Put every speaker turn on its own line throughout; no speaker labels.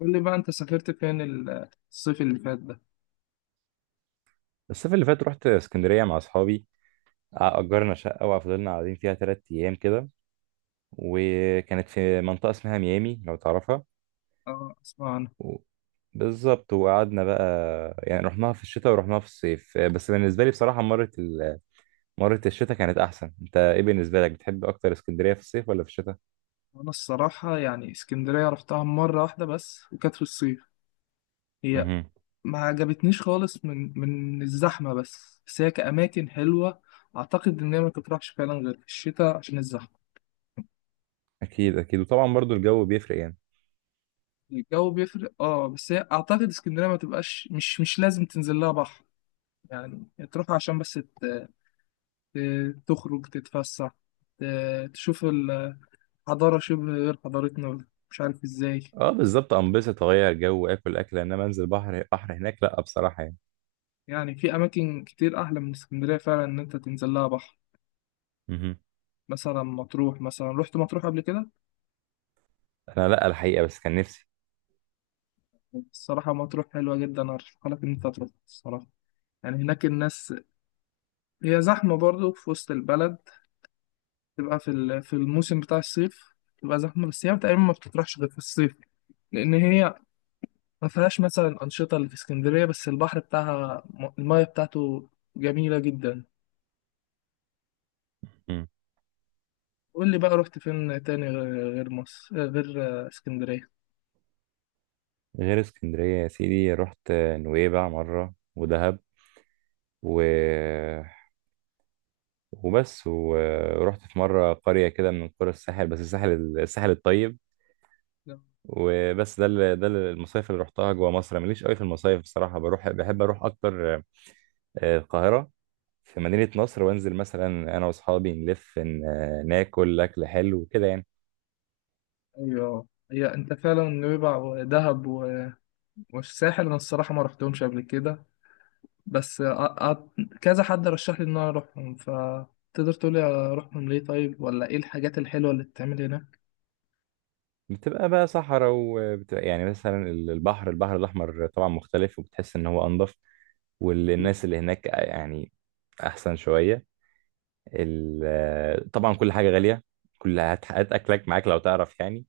قول لي بقى انت سافرت فين الصيف اللي فات ده.
الصيف اللي فات رحت اسكندرية مع أصحابي. أجرنا شقة وفضلنا قاعدين فيها تلات أيام كده، وكانت في منطقة اسمها ميامي لو تعرفها.
اه اسمع عنها.
و... بالظبط، وقعدنا بقى، يعني رحناها في الشتاء ورحناها في الصيف، بس بالنسبة لي بصراحة مرة الشتاء كانت أحسن. أنت إيه بالنسبة لك، بتحب أكتر اسكندرية في الصيف ولا في الشتاء؟
وانا الصراحة يعني اسكندرية رحتها مرة واحدة بس وكانت في الصيف. هي
مهم.
ما عجبتنيش خالص من الزحمة بس هي كأماكن حلوة. اعتقد ان هي ما تطرحش فعلا غير في الشتاء عشان الزحمة.
أكيد أكيد، وطبعا برضو الجو بيفرق يعني.
الجو بيفرق اه، بس هي اعتقد اسكندرية ما تبقاش مش لازم تنزل لها بحر، يعني تروح عشان بس تخرج تتفسح، تشوف الحضارة شبه غير حضارتنا، مش عارف ازاي.
أه بالظبط، أنبسط أغير جو وآكل أكلة، إنما أنزل بحر، بحر هناك لأ بصراحة يعني.
يعني في أماكن كتير أحلى من اسكندرية فعلا إن أنت تنزل لها بحر.
مهم.
مثلا مطروح، مثلا رحت مطروح قبل كده.
أنا لأ الحقيقة، بس كان نفسي.
الصراحة مطروح حلوة جدا، أرشحها لك إن أنت تروح الصراحة. يعني هناك الناس، هي زحمة برضو في وسط البلد، تبقى في الموسم بتاع الصيف تبقى زحمة، بس هي تقريبا ما بتطرحش غير في الصيف، لأن هي ما فيهاش مثلا أنشطة اللي في اسكندرية، بس البحر بتاعها، المايه بتاعته جميلة جدا. قول لي بقى رحت فين تاني غير مصر، غير اسكندرية؟
غير اسكندرية يا سيدي رحت نويبع مرة ودهب و... وبس. ورحت في مرة قرية كده من قرى الساحل، بس الساحل الطيب. وبس، ده المصايف اللي رحتها جوا مصر. أنا ماليش قوي في المصايف بصراحة، بروح بحب أروح أكتر القاهرة، في مدينة نصر، وأنزل مثلا أنا وأصحابي نلف ن... آه، ناكل أكل حلو كده يعني.
ايوه، هي انت فعلا نويبع ودهب والساحل انا الصراحه ما رحتهمش قبل كده، بس كذا حد رشح لي ان انا اروحهم، فتقدر تقولي اروحهم ليه طيب، ولا ايه الحاجات الحلوه اللي بتتعمل هناك؟
بتبقى بقى صحراء، وبتبقى يعني مثلا البحر، البحر الأحمر طبعا مختلف، وبتحس إن هو أنضف. والناس اللي هناك يعني احسن شويه. طبعا كل حاجه غاليه، كل هات هات اكلك معاك لو تعرف يعني.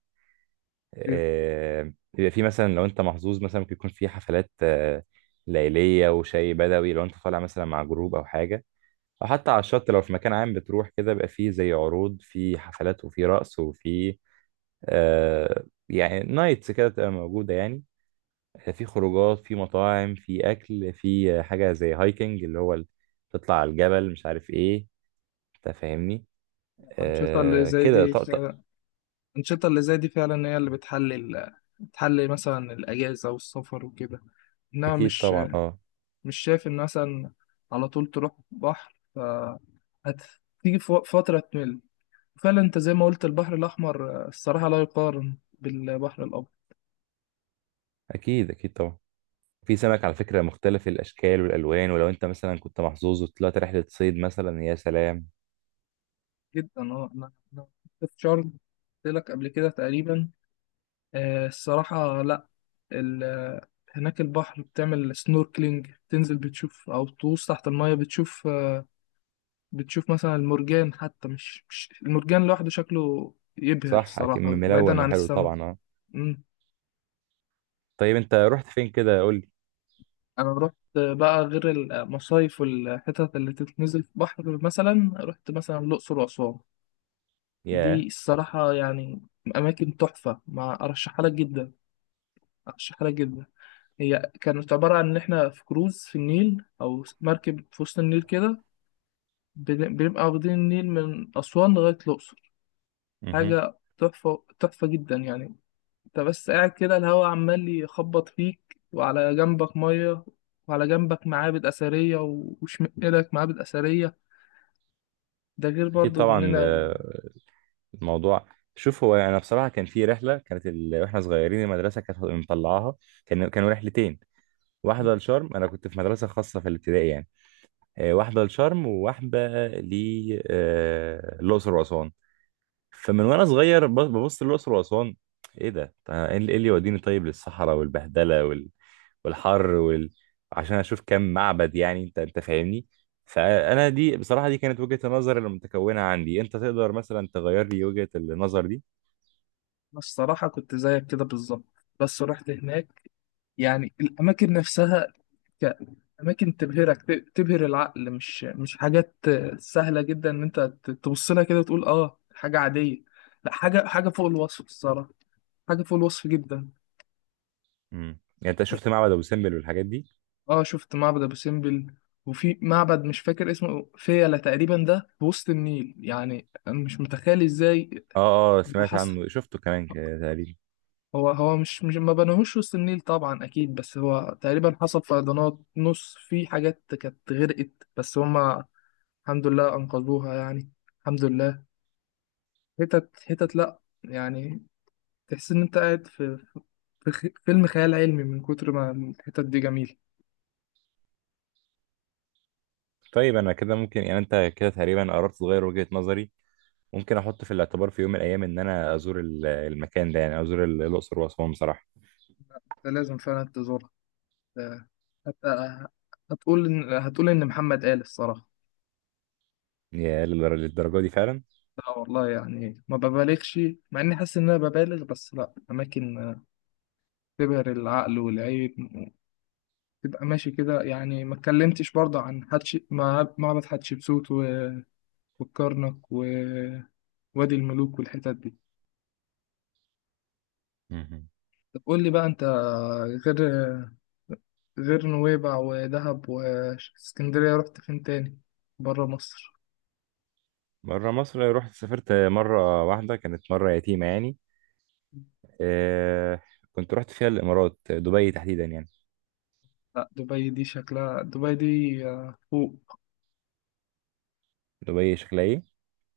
طيب،
بيبقى في مثلا لو انت محظوظ مثلا ممكن يكون في حفلات ليليه، وشاي بدوي لو انت طالع مثلا مع جروب او حاجه، او حتى على الشط لو في مكان عام بتروح كده، بيبقى فيه زي عروض في حفلات وفي رقص وفي يعني نايتس كده تبقى موجوده يعني. في خروجات في مطاعم في اكل، في حاجه زي هايكنج اللي هو تطلع على الجبل، مش عارف ايه، انت فاهمني.
الانشطه اللي
آه
زي
كده
دي
ط- ط-
فعلا، الانشطه اللي زي دي فعلا هي اللي بتحلي مثلا الاجازه والسفر وكده، انما
اكيد
مش،
طبعا اه.
مش شايف ان مثلا على طول تروح بحر ف هتيجي في فتره تمل. فعلا انت زي ما قلت البحر الاحمر آه، الصراحه لا يقارن بالبحر الابيض.
اكيد اكيد طبعا. في سمك على فكره مختلف الاشكال والالوان، ولو انت مثلا كنت محظوظ وطلعت رحله صيد مثلا يا سلام.
جدا اه، انا كنت في شرم، قلت لك قبل كده تقريبا. آه، الصراحه لا. ال- آه، هناك البحر بتعمل سنوركلينج، تنزل بتشوف او تغوص تحت المايه بتشوف آه، بتشوف مثلا المرجان، حتى مش المرجان لوحده شكله يبهر
صح اكيد،
الصراحه
ملون
بعيدا عن
وحلو
السماء.
طبعا اه.
مم.
طيب انت رحت فين كده قول لي.
انا رحت بقى غير المصايف والحتت اللي تتنزل في بحر، مثلا رحت مثلا الاقصر واسوان. دي
ياه.
الصراحة يعني أماكن تحفة، ما أرشحها لك جدا، أرشحها لك جدا. هي كانت عبارة عن إن إحنا في كروز في النيل، أو مركب في وسط النيل كده، بنبقى واخدين النيل من أسوان لغاية الأقصر.
مهم.
حاجة تحفة، تحفة جدا يعني. أنت بس قاعد كده، الهوا عمال يخبط فيك، وعلى جنبك مية، وعلى جنبك معابد أثرية وشمال إيدك معابد أثرية. ده غير
اكيد
برضو
طبعا
إننا
الموضوع. شوف، هو انا بصراحه كان في رحله، واحنا صغيرين المدرسه كانت مطلعاها. كانوا رحلتين، واحده لشرم، انا كنت في مدرسه خاصه في الابتدائي يعني. واحده لشرم وواحده للاقصر واسوان. فمن وانا صغير ببص للاقصر واسوان، ايه ده؟ طب ايه اللي إيه اللي يوديني طيب للصحراء والبهدله والحر عشان اشوف كام معبد يعني، انت فاهمني. فانا دي بصراحه دي كانت وجهه النظر المتكونه عندي، انت تقدر مثلا تغير لي وجهه النظر دي؟
الصراحة كنت زيك كده بالظبط، بس رحت هناك. يعني الأماكن نفسها كأماكن تبهرك، تبهر العقل، مش حاجات سهلة جدا إن أنت تبص لها كده وتقول آه حاجة عادية. لا حاجة، فوق الوصف الصراحة، حاجة فوق الوصف جدا.
يعني انت شفت معبد ابو سمبل والحاجات دي.
آه شفت معبد أبو سمبل، وفي معبد مش فاكر اسمه، فيلة تقريبا، ده في وسط النيل يعني أنا مش متخيل إزاي.
اه
هو
سمعت
حصل،
عنه، شفته كمان كده تقريبا.
هو مش ما بناهوش وسط النيل طبعا اكيد، بس هو تقريبا حصل فيضانات، نص في حاجات كانت غرقت، بس هما الحمد لله انقذوها يعني، الحمد لله. هتت هتت لا يعني، تحس ان انت قاعد في فيلم خيال علمي من كتر ما الحتت دي جميله.
طيب انا كده ممكن، يعني انت كده تقريبا قربت تغير وجهة نظري. ممكن احط في الاعتبار في يوم من الايام ان انا ازور المكان ده، يعني ازور الاقصر واسوان بصراحه.
ده لازم فعلا تزورها. ده هت- هتقول ان محمد قال الصراحه.
يا للدرجه دي فعلا.
لا والله يعني ما ببالغش، مع اني حاسس ان انا ببالغ، بس لا، اماكن تبهر العقل والعين. تبقى ماشي كده، يعني ما اتكلمتش برضه عن معبد حتشبسوت والكرنك ووادي الملوك والحتت دي.
مهم.
طب قول لي بقى انت، غير نويبع ودهب واسكندرية، رحت فين تاني برا مصر؟
بره مصر رحت، سافرت مره واحده كانت مره يتيمه يعني. آه، كنت رحت فيها الامارات، دبي تحديدا يعني.
لا دبي دي شكلها، دبي دي آه، فوق.
دبي شكلها ايه؟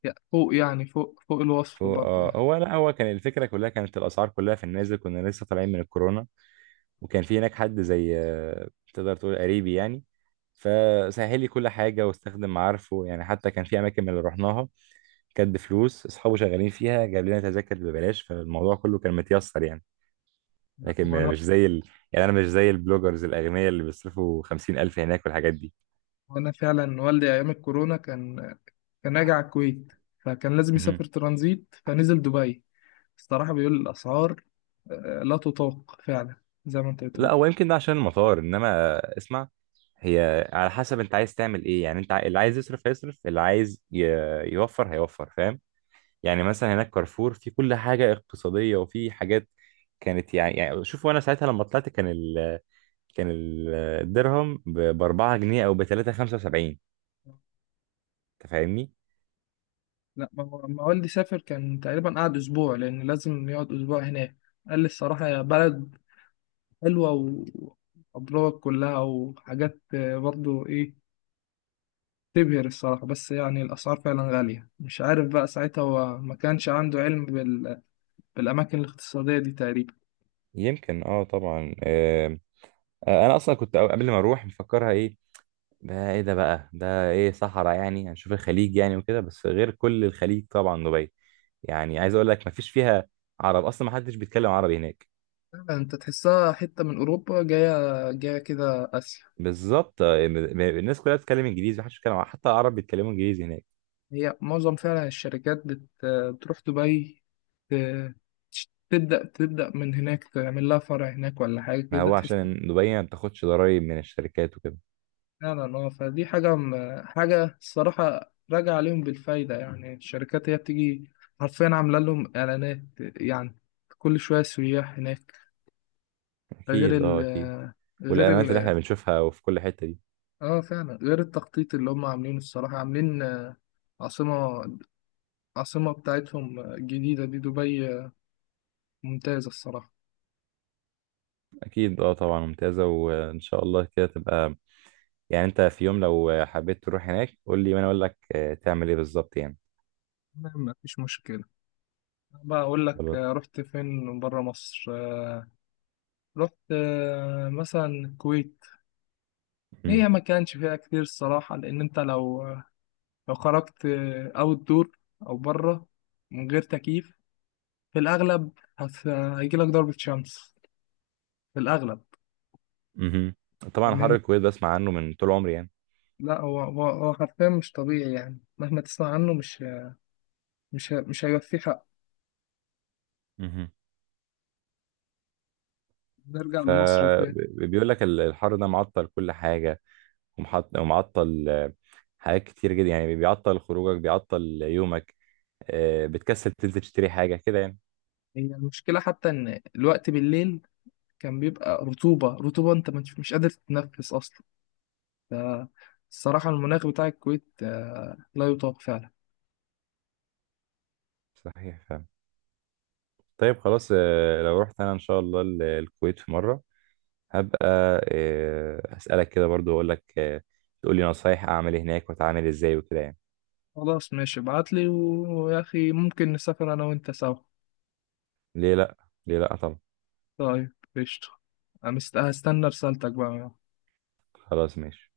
فوق يعني، فوق الوصف
فهو-
برضه يعني.
آه، هو لا هو كان الفكره كلها، كانت الاسعار كلها في النازل، كنا لسه طالعين من الكورونا. وكان في هناك حد زي تقدر تقول قريبي يعني، فسهل لي كل حاجة واستخدم معارفه. يعني حتى كان في أماكن من اللي رحناها كانت بفلوس أصحابه شغالين فيها، جاب لنا تذاكر ببلاش، فالموضوع كله كان متيسر يعني.
لا
لكن
هو انا،
مش زي ال... يعني أنا مش زي البلوجرز الأغنياء اللي بيصرفوا 50 ألف هناك والحاجات دي.
وانا فعلا والدي ايام الكورونا كان، كان راجع على الكويت، فكان لازم
مهم.
يسافر ترانزيت فنزل دبي. الصراحة بيقول الاسعار آه، لا تطاق فعلا، زي ما انت
لا
بتقول.
هو يمكن ده عشان المطار. إنما اسمع، هي على حسب أنت عايز تعمل إيه يعني. أنت اللي عايز يصرف هيصرف، اللي عايز يوفر هيوفر، فاهم؟ يعني مثلا هناك كارفور، في كل حاجة اقتصادية، وفي حاجات كانت يعني شوف، وانا ساعتها لما طلعت كان الدرهم ب 4 جنيه او ب 3.75، انت فاهمني؟
لا ما هو لما والدي سافر كان تقريبا قعد اسبوع، لان لازم يقعد اسبوع هناك. قال لي الصراحه، يا بلد حلوه وابراج كلها وحاجات آه، برضو ايه، تبهر الصراحه، بس يعني الاسعار فعلا غاليه. مش عارف بقى ساعتها هو ما كانش عنده علم بالاماكن الاقتصاديه دي تقريبا.
يمكن اه طبعا آه. انا اصلا كنت قبل ما اروح مفكرها ايه ده، ايه ده بقى ده ايه؟ صحراء يعني هنشوف الخليج يعني وكده، بس غير كل الخليج طبعا دبي. يعني عايز اقول لك مفيش فيها عرب اصلا، ما حدش بيتكلم عربي هناك.
آه، انت تحسها حته من اوروبا، جايه كده اسيا.
بالظبط، الناس كلها بتتكلم انجليزي، محدش بيتكلم عربي، حتى العرب بيتكلموا انجليزي هناك.
هي معظم فعلا الشركات بتروح دبي، ت- تبدأ، تبدأ من هناك، تعمل لها فرع هناك ولا حاجة
ما
كده
هو
تحس.
عشان دبي ما بتاخدش ضرايب من الشركات وكده.
فعلا اه، فدي حاجة حاجة الصراحة راجع عليهم بالفايدة يعني. الشركات هي بتيجي حرفيا عاملة لهم إعلانات يعني، كل شوية سياح هناك. غير
اكيد
ال
اه اكيد.
غير
والاعلانات اللي
ال
احنا بنشوفها وفي كل حتة دي.
اه فعلا غير التخطيط اللي هم عاملينه، الصراحة عاملين آه، عاصمة، عاصمة بتاعتهم جديدة دي، دبي آه، ممتازة الصراحة.
اكيد اه طبعا، ممتازة، وان شاء الله كده تبقى. يعني انت في يوم لو حبيت تروح هناك قول لي، وانا اقول لك تعمل ايه بالظبط يعني.
ما فيش مشكلة. بقى أقول لك
خلاص.
آه، رحت فين برا مصر. آه، رحت آه، مثلا الكويت.
مم.
هي ما كانش فيها كتير الصراحة، لأن أنت لو آه، لو خرجت أوت دور، أو برا من غير تكييف في الأغلب هيجيلك ضربة شمس في الأغلب.
مهم. طبعا
لأن
حر
أنت-
الكويت بسمع عنه من طول عمري يعني.
لا هو، هو حرفيا مش طبيعي يعني، مهما تسمع عنه مش هيوفيه حق.
مهم.
نرجع لمصر تاني.
فبيقول لك الحر ده معطل كل حاجة، ومعطل حاجات كتير جدا يعني، بيعطل خروجك بيعطل يومك. بتكسل تنزل تشتري حاجة كده يعني.
هي المشكلة حتى إن الوقت بالليل كان بيبقى رطوبة، رطوبة أنت مش قادر تتنفس أصلا. فالصراحة المناخ بتاع الكويت آه، لا يطاق فعلا.
صحيح فعلا. طيب خلاص، لو رحت انا ان شاء الله الكويت في مره هبقى اسالك كده برضو، اقول لك تقول لي نصايح اعمل إيه هناك، واتعامل ازاي وكده يعني.
خلاص ماشي، ابعتلي ويا أخي ممكن نسافر أنا وأنت سوا.
ليه لا، ليه لا طبعا.
طيب قشطة، أنا هستنى رسالتك بقى.
خلاص ماشي